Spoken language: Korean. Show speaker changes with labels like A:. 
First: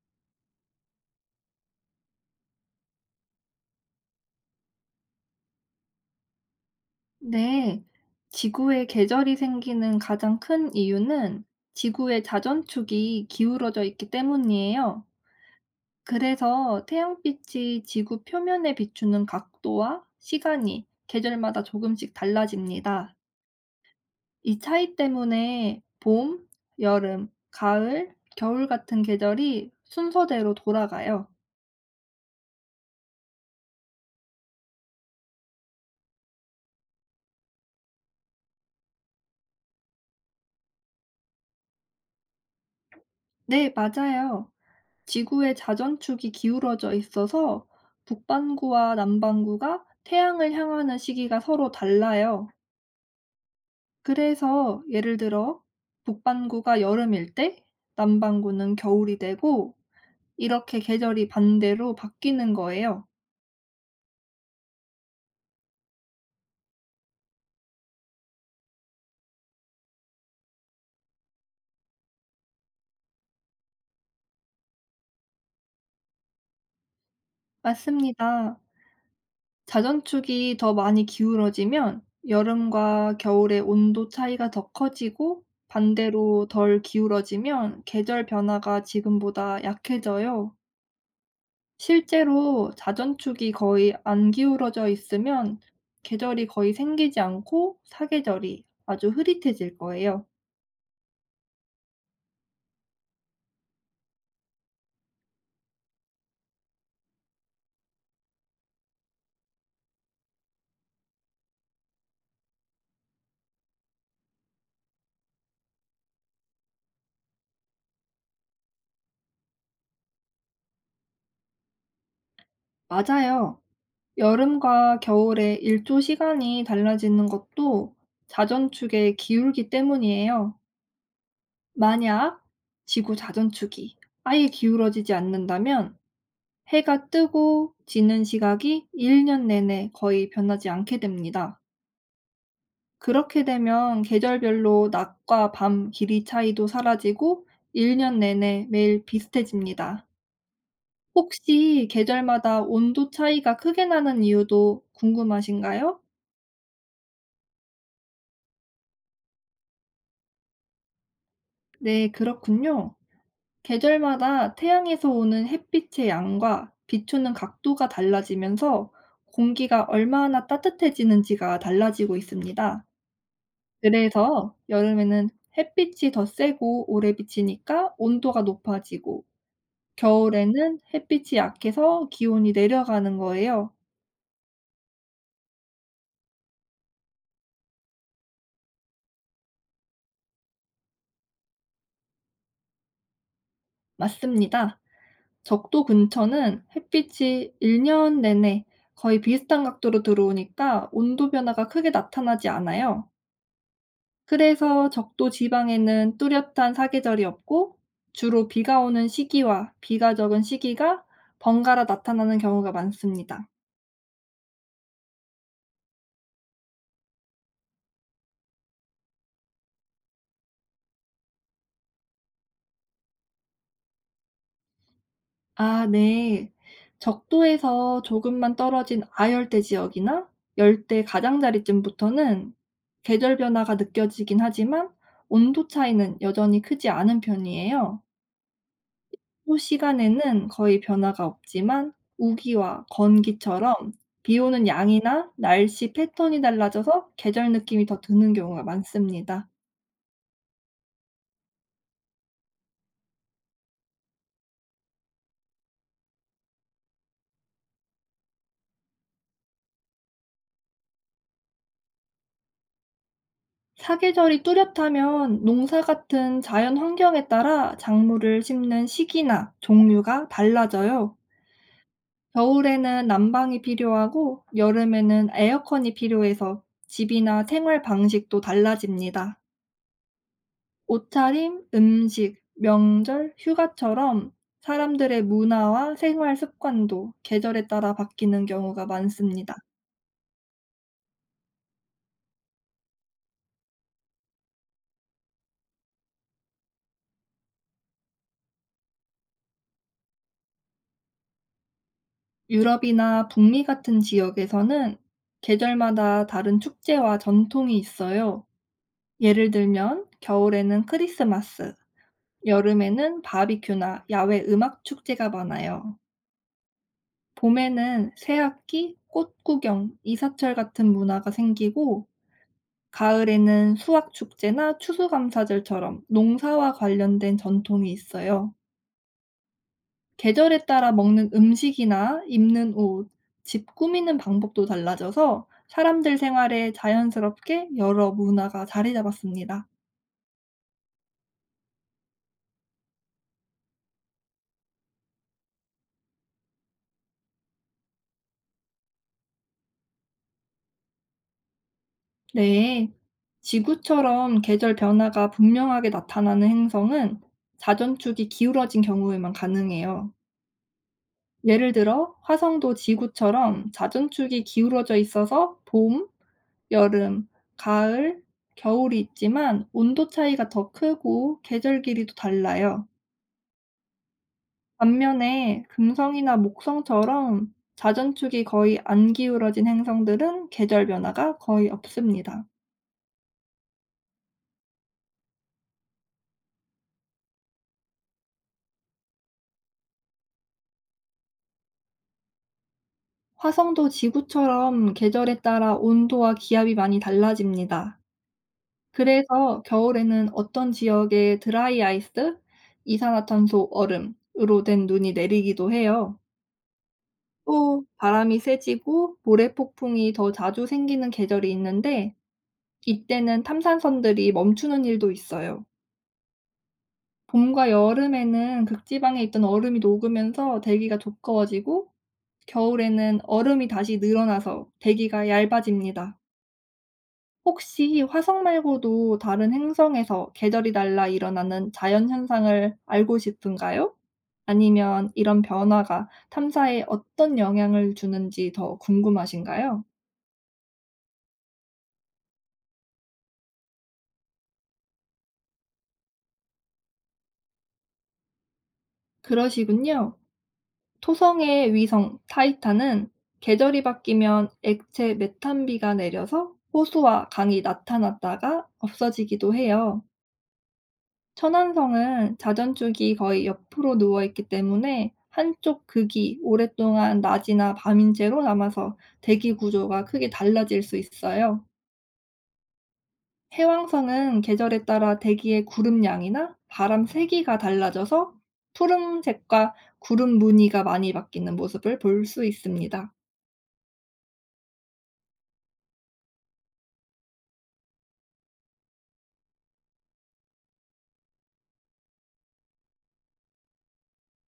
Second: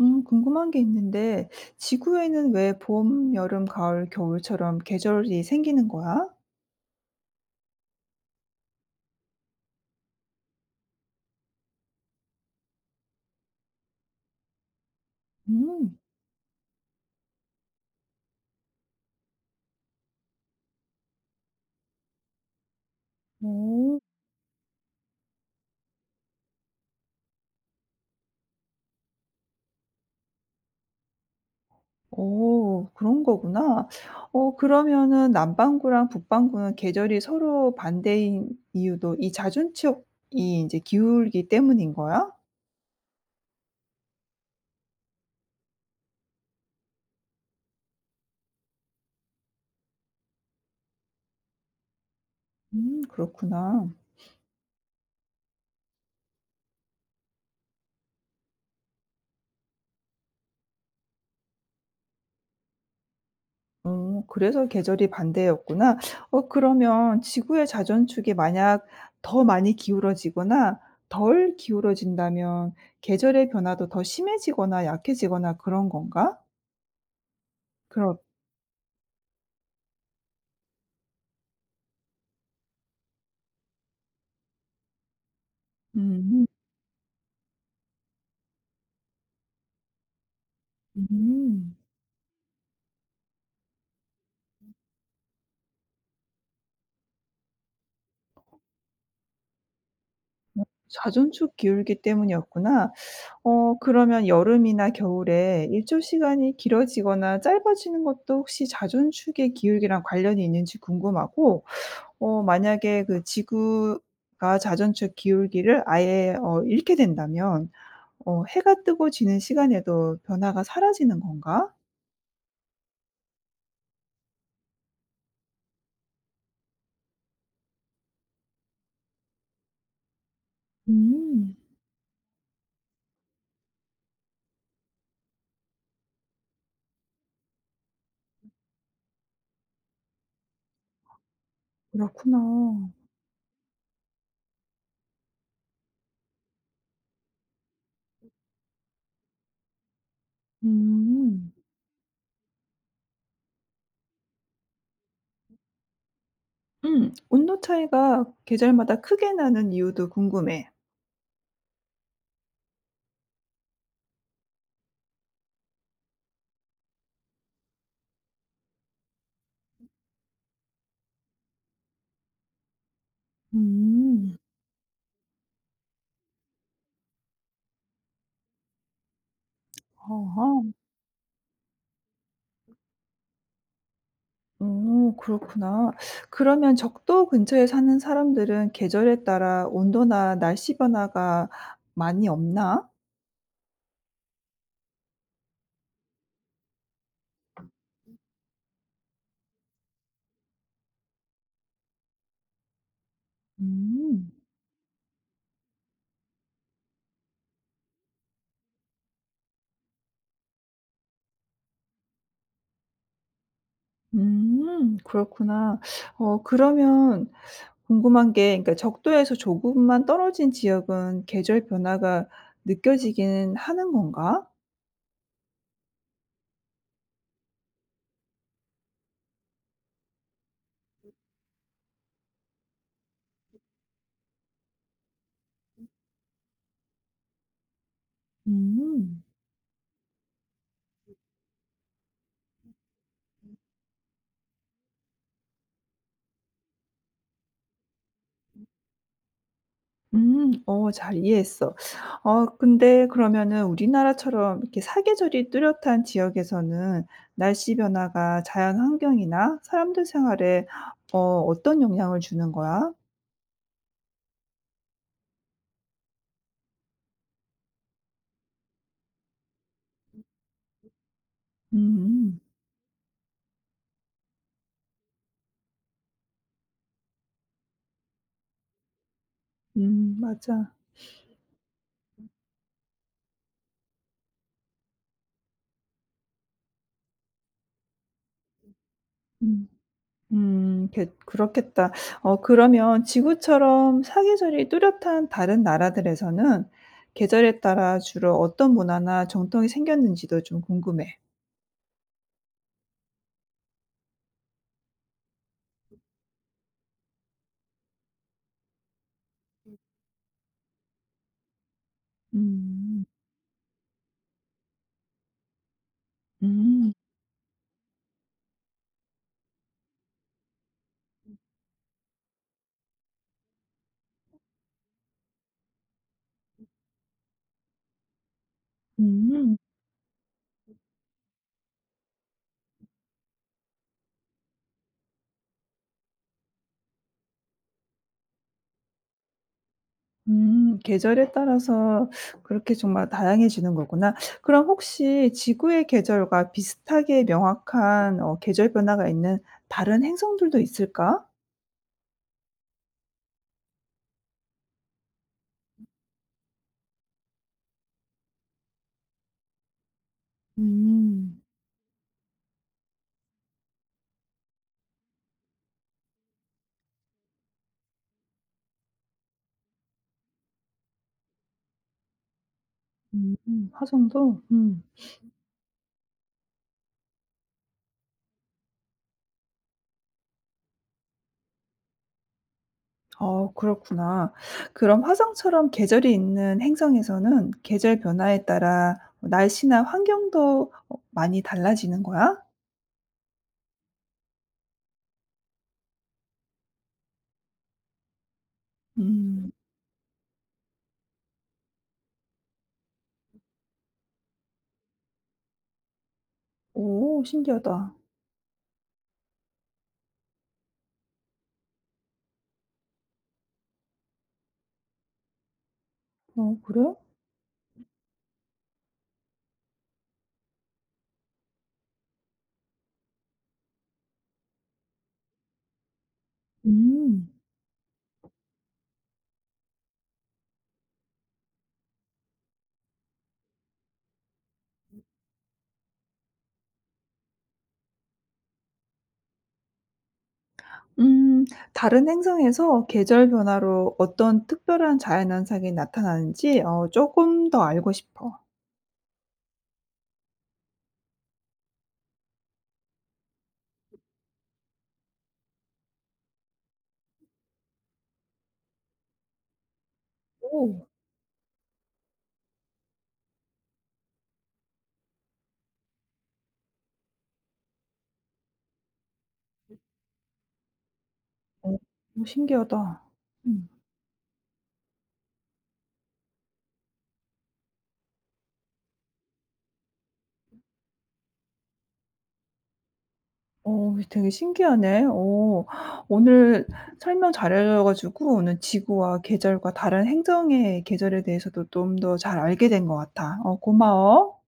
A: 궁금한 게 있는데, 지구에는 왜 봄, 여름, 가을, 겨울처럼 계절이 생기는 거야?
B: 네, 지구에 계절이 생기는 가장 큰 이유는 지구의 자전축이 기울어져 있기 때문이에요.
A: 음,
B: 그래서 태양빛이 지구 표면에 비추는 각도와 시간이 계절마다 조금씩 달라집니다.
A: 오,
B: 이 차이 때문에 봄, 여름, 가을, 겨울 같은 계절이 순서대로 돌아가요.
A: 오, 그런 거구나. 그러면은 남반구랑 북반구는 계절이 서로 반대인 이유도 이 자전축이 이제 기울기 때문인 거야?
B: 네, 맞아요. 지구의 자전축이 기울어져 있어서 북반구와 남반구가 태양을 향하는 시기가 서로 달라요.
A: 그렇구나.
B: 그래서 예를 들어 북반구가 여름일 때 남반구는 겨울이 되고 이렇게 계절이 반대로 바뀌는 거예요.
A: 그래서 계절이 반대였구나. 그러면 지구의 자전축이 만약 더 많이 기울어지거나 덜 기울어진다면 계절의 변화도 더 심해지거나 약해지거나 그런 건가? 그렇
B: 맞습니다. 자전축이 더 많이 기울어지면 여름과 겨울의 온도 차이가 더 커지고
A: 음.
B: 반대로 덜 기울어지면 계절 변화가 지금보다 약해져요.
A: 음.
B: 실제로 자전축이 거의 안 기울어져 있으면 계절이 거의 생기지 않고 사계절이 아주 흐릿해질 거예요.
A: 어 자전축 기울기 때문이었구나. 그러면 여름이나 겨울에 일조 시간이 길어지거나 짧아지는 것도 혹시 자전축의 기울기랑 관련이 있는지 궁금하고, 만약에 그 지구가 자전축 기울기를 아예 잃게 된다면 '해가 뜨고 지는 시간에도 변화가 사라지는 건가?'
B: 맞아요. 여름과 겨울의 일조 시간이 달라지는 것도 자전축의 기울기 때문이에요.
A: 음.
B: 만약 지구 자전축이 아예 기울어지지 않는다면 해가 뜨고 지는 시각이 일년 내내 거의 변하지 않게 됩니다.
A: 그렇구나.
B: 그렇게 되면 계절별로 낮과 밤 길이 차이도 사라지고 일년 내내 매일 비슷해집니다.
A: 음.
B: 혹시 계절마다 온도 차이가 크게 나는 이유도 궁금하신가요?
A: 음. 온도 차이가 계절마다 크게 나는 이유도 궁금해.
B: 네, 그렇군요. 계절마다 태양에서 오는 햇빛의 양과 비추는 각도가 달라지면서 공기가 얼마나 따뜻해지는지가 달라지고 있습니다.
A: 음.
B: 그래서 여름에는 햇빛이 더 세고 오래 비치니까 온도가 높아지고
A: 아하.
B: 겨울에는 햇빛이 약해서 기온이 내려가는 거예요.
A: 그렇구나. 그러면 적도 근처에 사는 사람들은 계절에 따라 온도나 날씨 변화가 많이 없나?
B: 맞습니다. 적도 근처는 햇빛이 1년 내내 거의 비슷한 각도로 들어오니까 온도 변화가 크게 나타나지 않아요.
A: 음.
B: 그래서 적도 지방에는 뚜렷한 사계절이 없고 주로 비가 오는 시기와 비가 적은 시기가 번갈아 나타나는 경우가 많습니다.
A: 그렇구나. 그러면 궁금한 게, 그러니까 적도에서 조금만 떨어진 지역은 계절 변화가 느껴지기는 하는 건가?
B: 아 네. 적도에서 조금만 떨어진 아열대 지역이나 열대 가장자리쯤부터는 계절 변화가 느껴지긴 하지만 온도 차이는 여전히 크지 않은 편이에요.
A: 음.
B: 또 시간에는 거의 변화가 없지만 우기와 건기처럼 비 오는 양이나 날씨 패턴이 달라져서 계절 느낌이 더 드는 경우가 많습니다.
A: 음. 잘 이해했어. 근데 그러면은 우리나라처럼 이렇게 사계절이 뚜렷한 지역에서는 날씨 변화가 자연 환경이나 사람들 생활에 어떤 영향을 주는 거야?
B: 사계절이 뚜렷하면 농사 같은 자연 환경에 따라 작물을 심는 시기나 종류가 달라져요.
A: 음.
B: 겨울에는 난방이 필요하고 여름에는 에어컨이 필요해서 집이나 생활 방식도 달라집니다.
A: 맞아.
B: 옷차림, 음식, 명절, 휴가처럼 사람들의 문화와 생활 습관도 계절에 따라 바뀌는 경우가 많습니다.
A: 음 그렇겠다. 그러면 지구처럼 사계절이 뚜렷한 다른 나라들에서는 계절에 따라 주로 어떤 문화나 전통이 생겼는지도 좀 궁금해.
B: 유럽이나 북미 같은 지역에서는 계절마다 다른 축제와 전통이 있어요. 예를 들면 겨울에는 크리스마스,
A: 음.
B: 여름에는 바비큐나 야외 음악 축제가 많아요.
A: 음.
B: 봄에는 새학기, 꽃 구경, 이사철 같은 문화가 생기고 가을에는 수학 축제나 추수감사절처럼 농사와 관련된 전통이 있어요.
A: 음.
B: 계절에 따라 먹는 음식이나 입는 옷, 집 꾸미는 방법도 달라져서 사람들 생활에 자연스럽게 여러 문화가 자리 잡았습니다.
A: 음. 계절에 따라서 그렇게 정말 다양해지는 거구나. 그럼 혹시 지구의 계절과 비슷하게 명확한 계절 변화가 있는 다른 행성들도 있을까?
B: 네. 지구처럼 계절 변화가 분명하게 나타나는 행성은 자전축이 기울어진 경우에만 가능해요.
A: 음.
B: 예를 들어, 화성도 지구처럼 자전축이 기울어져 있어서 봄, 여름, 가을, 겨울이 있지만 온도 차이가 더 크고 계절 길이도 달라요.
A: 화성도? 음.
B: 반면에 금성이나 목성처럼 자전축이 거의 안 기울어진 행성들은 계절 변화가 거의 없습니다.
A: 그렇구나. 그럼 화성처럼 계절이 있는 행성에서는 계절 변화에 따라 뭐 날씨나 환경도 많이 달라지는 거야?
B: 화성도 지구처럼 계절에 따라 온도와 기압이 많이 달라집니다.
A: 음.
B: 그래서 겨울에는 어떤 지역에 드라이 아이스, 이산화탄소 얼음으로 된 눈이 내리기도 해요.
A: 오,
B: 또
A: 신기하다.
B: 바람이 세지고 모래 폭풍이 더 자주 생기는 계절이 있는데 이때는 탐산선들이 멈추는 일도 있어요.
A: 어, 그래?
B: 봄과 여름에는 극지방에 있던 얼음이 녹으면서 대기가 두꺼워지고 겨울에는 얼음이 다시 늘어나서 대기가 얇아집니다.
A: 음.
B: 혹시 화성 말고도 다른 행성에서 계절이 달라 일어나는 자연 현상을 알고 싶은가요? 아니면 이런 변화가 탐사에 어떤 영향을 주는지 더 궁금하신가요?
A: 음 다른 행성에서 계절 변화로 어떤 특별한 자연현상이 나타나는지 어금더 알고 싶어.
B: 그러시군요. 토성의 위성 타이탄은 계절이 바뀌면 액체 메탄비가 내려서 호수와 강이 나타났다가 없어지기도 해요.
A: 오.
B: 천안성은 자전축이 거의 옆으로 누워 있기 때문에 한쪽 극이 오랫동안 낮이나 밤인 채로 남아서 대기 구조가 크게 달라질 수 있어요.
A: 어 신기하다. 음.
B: 해왕성은 계절에 따라 대기의 구름 양이나 바람 세기가 달라져서 푸른색과 구름 무늬가 많이 바뀌는 모습을 볼 수 있습니다.
A: 되게 신기하네. 오늘 설명 잘해 가지고 오늘 지구와 계절과 다른 행성의 계절에 대해서도 좀 더 잘 알게 된 것 같아. 고마워.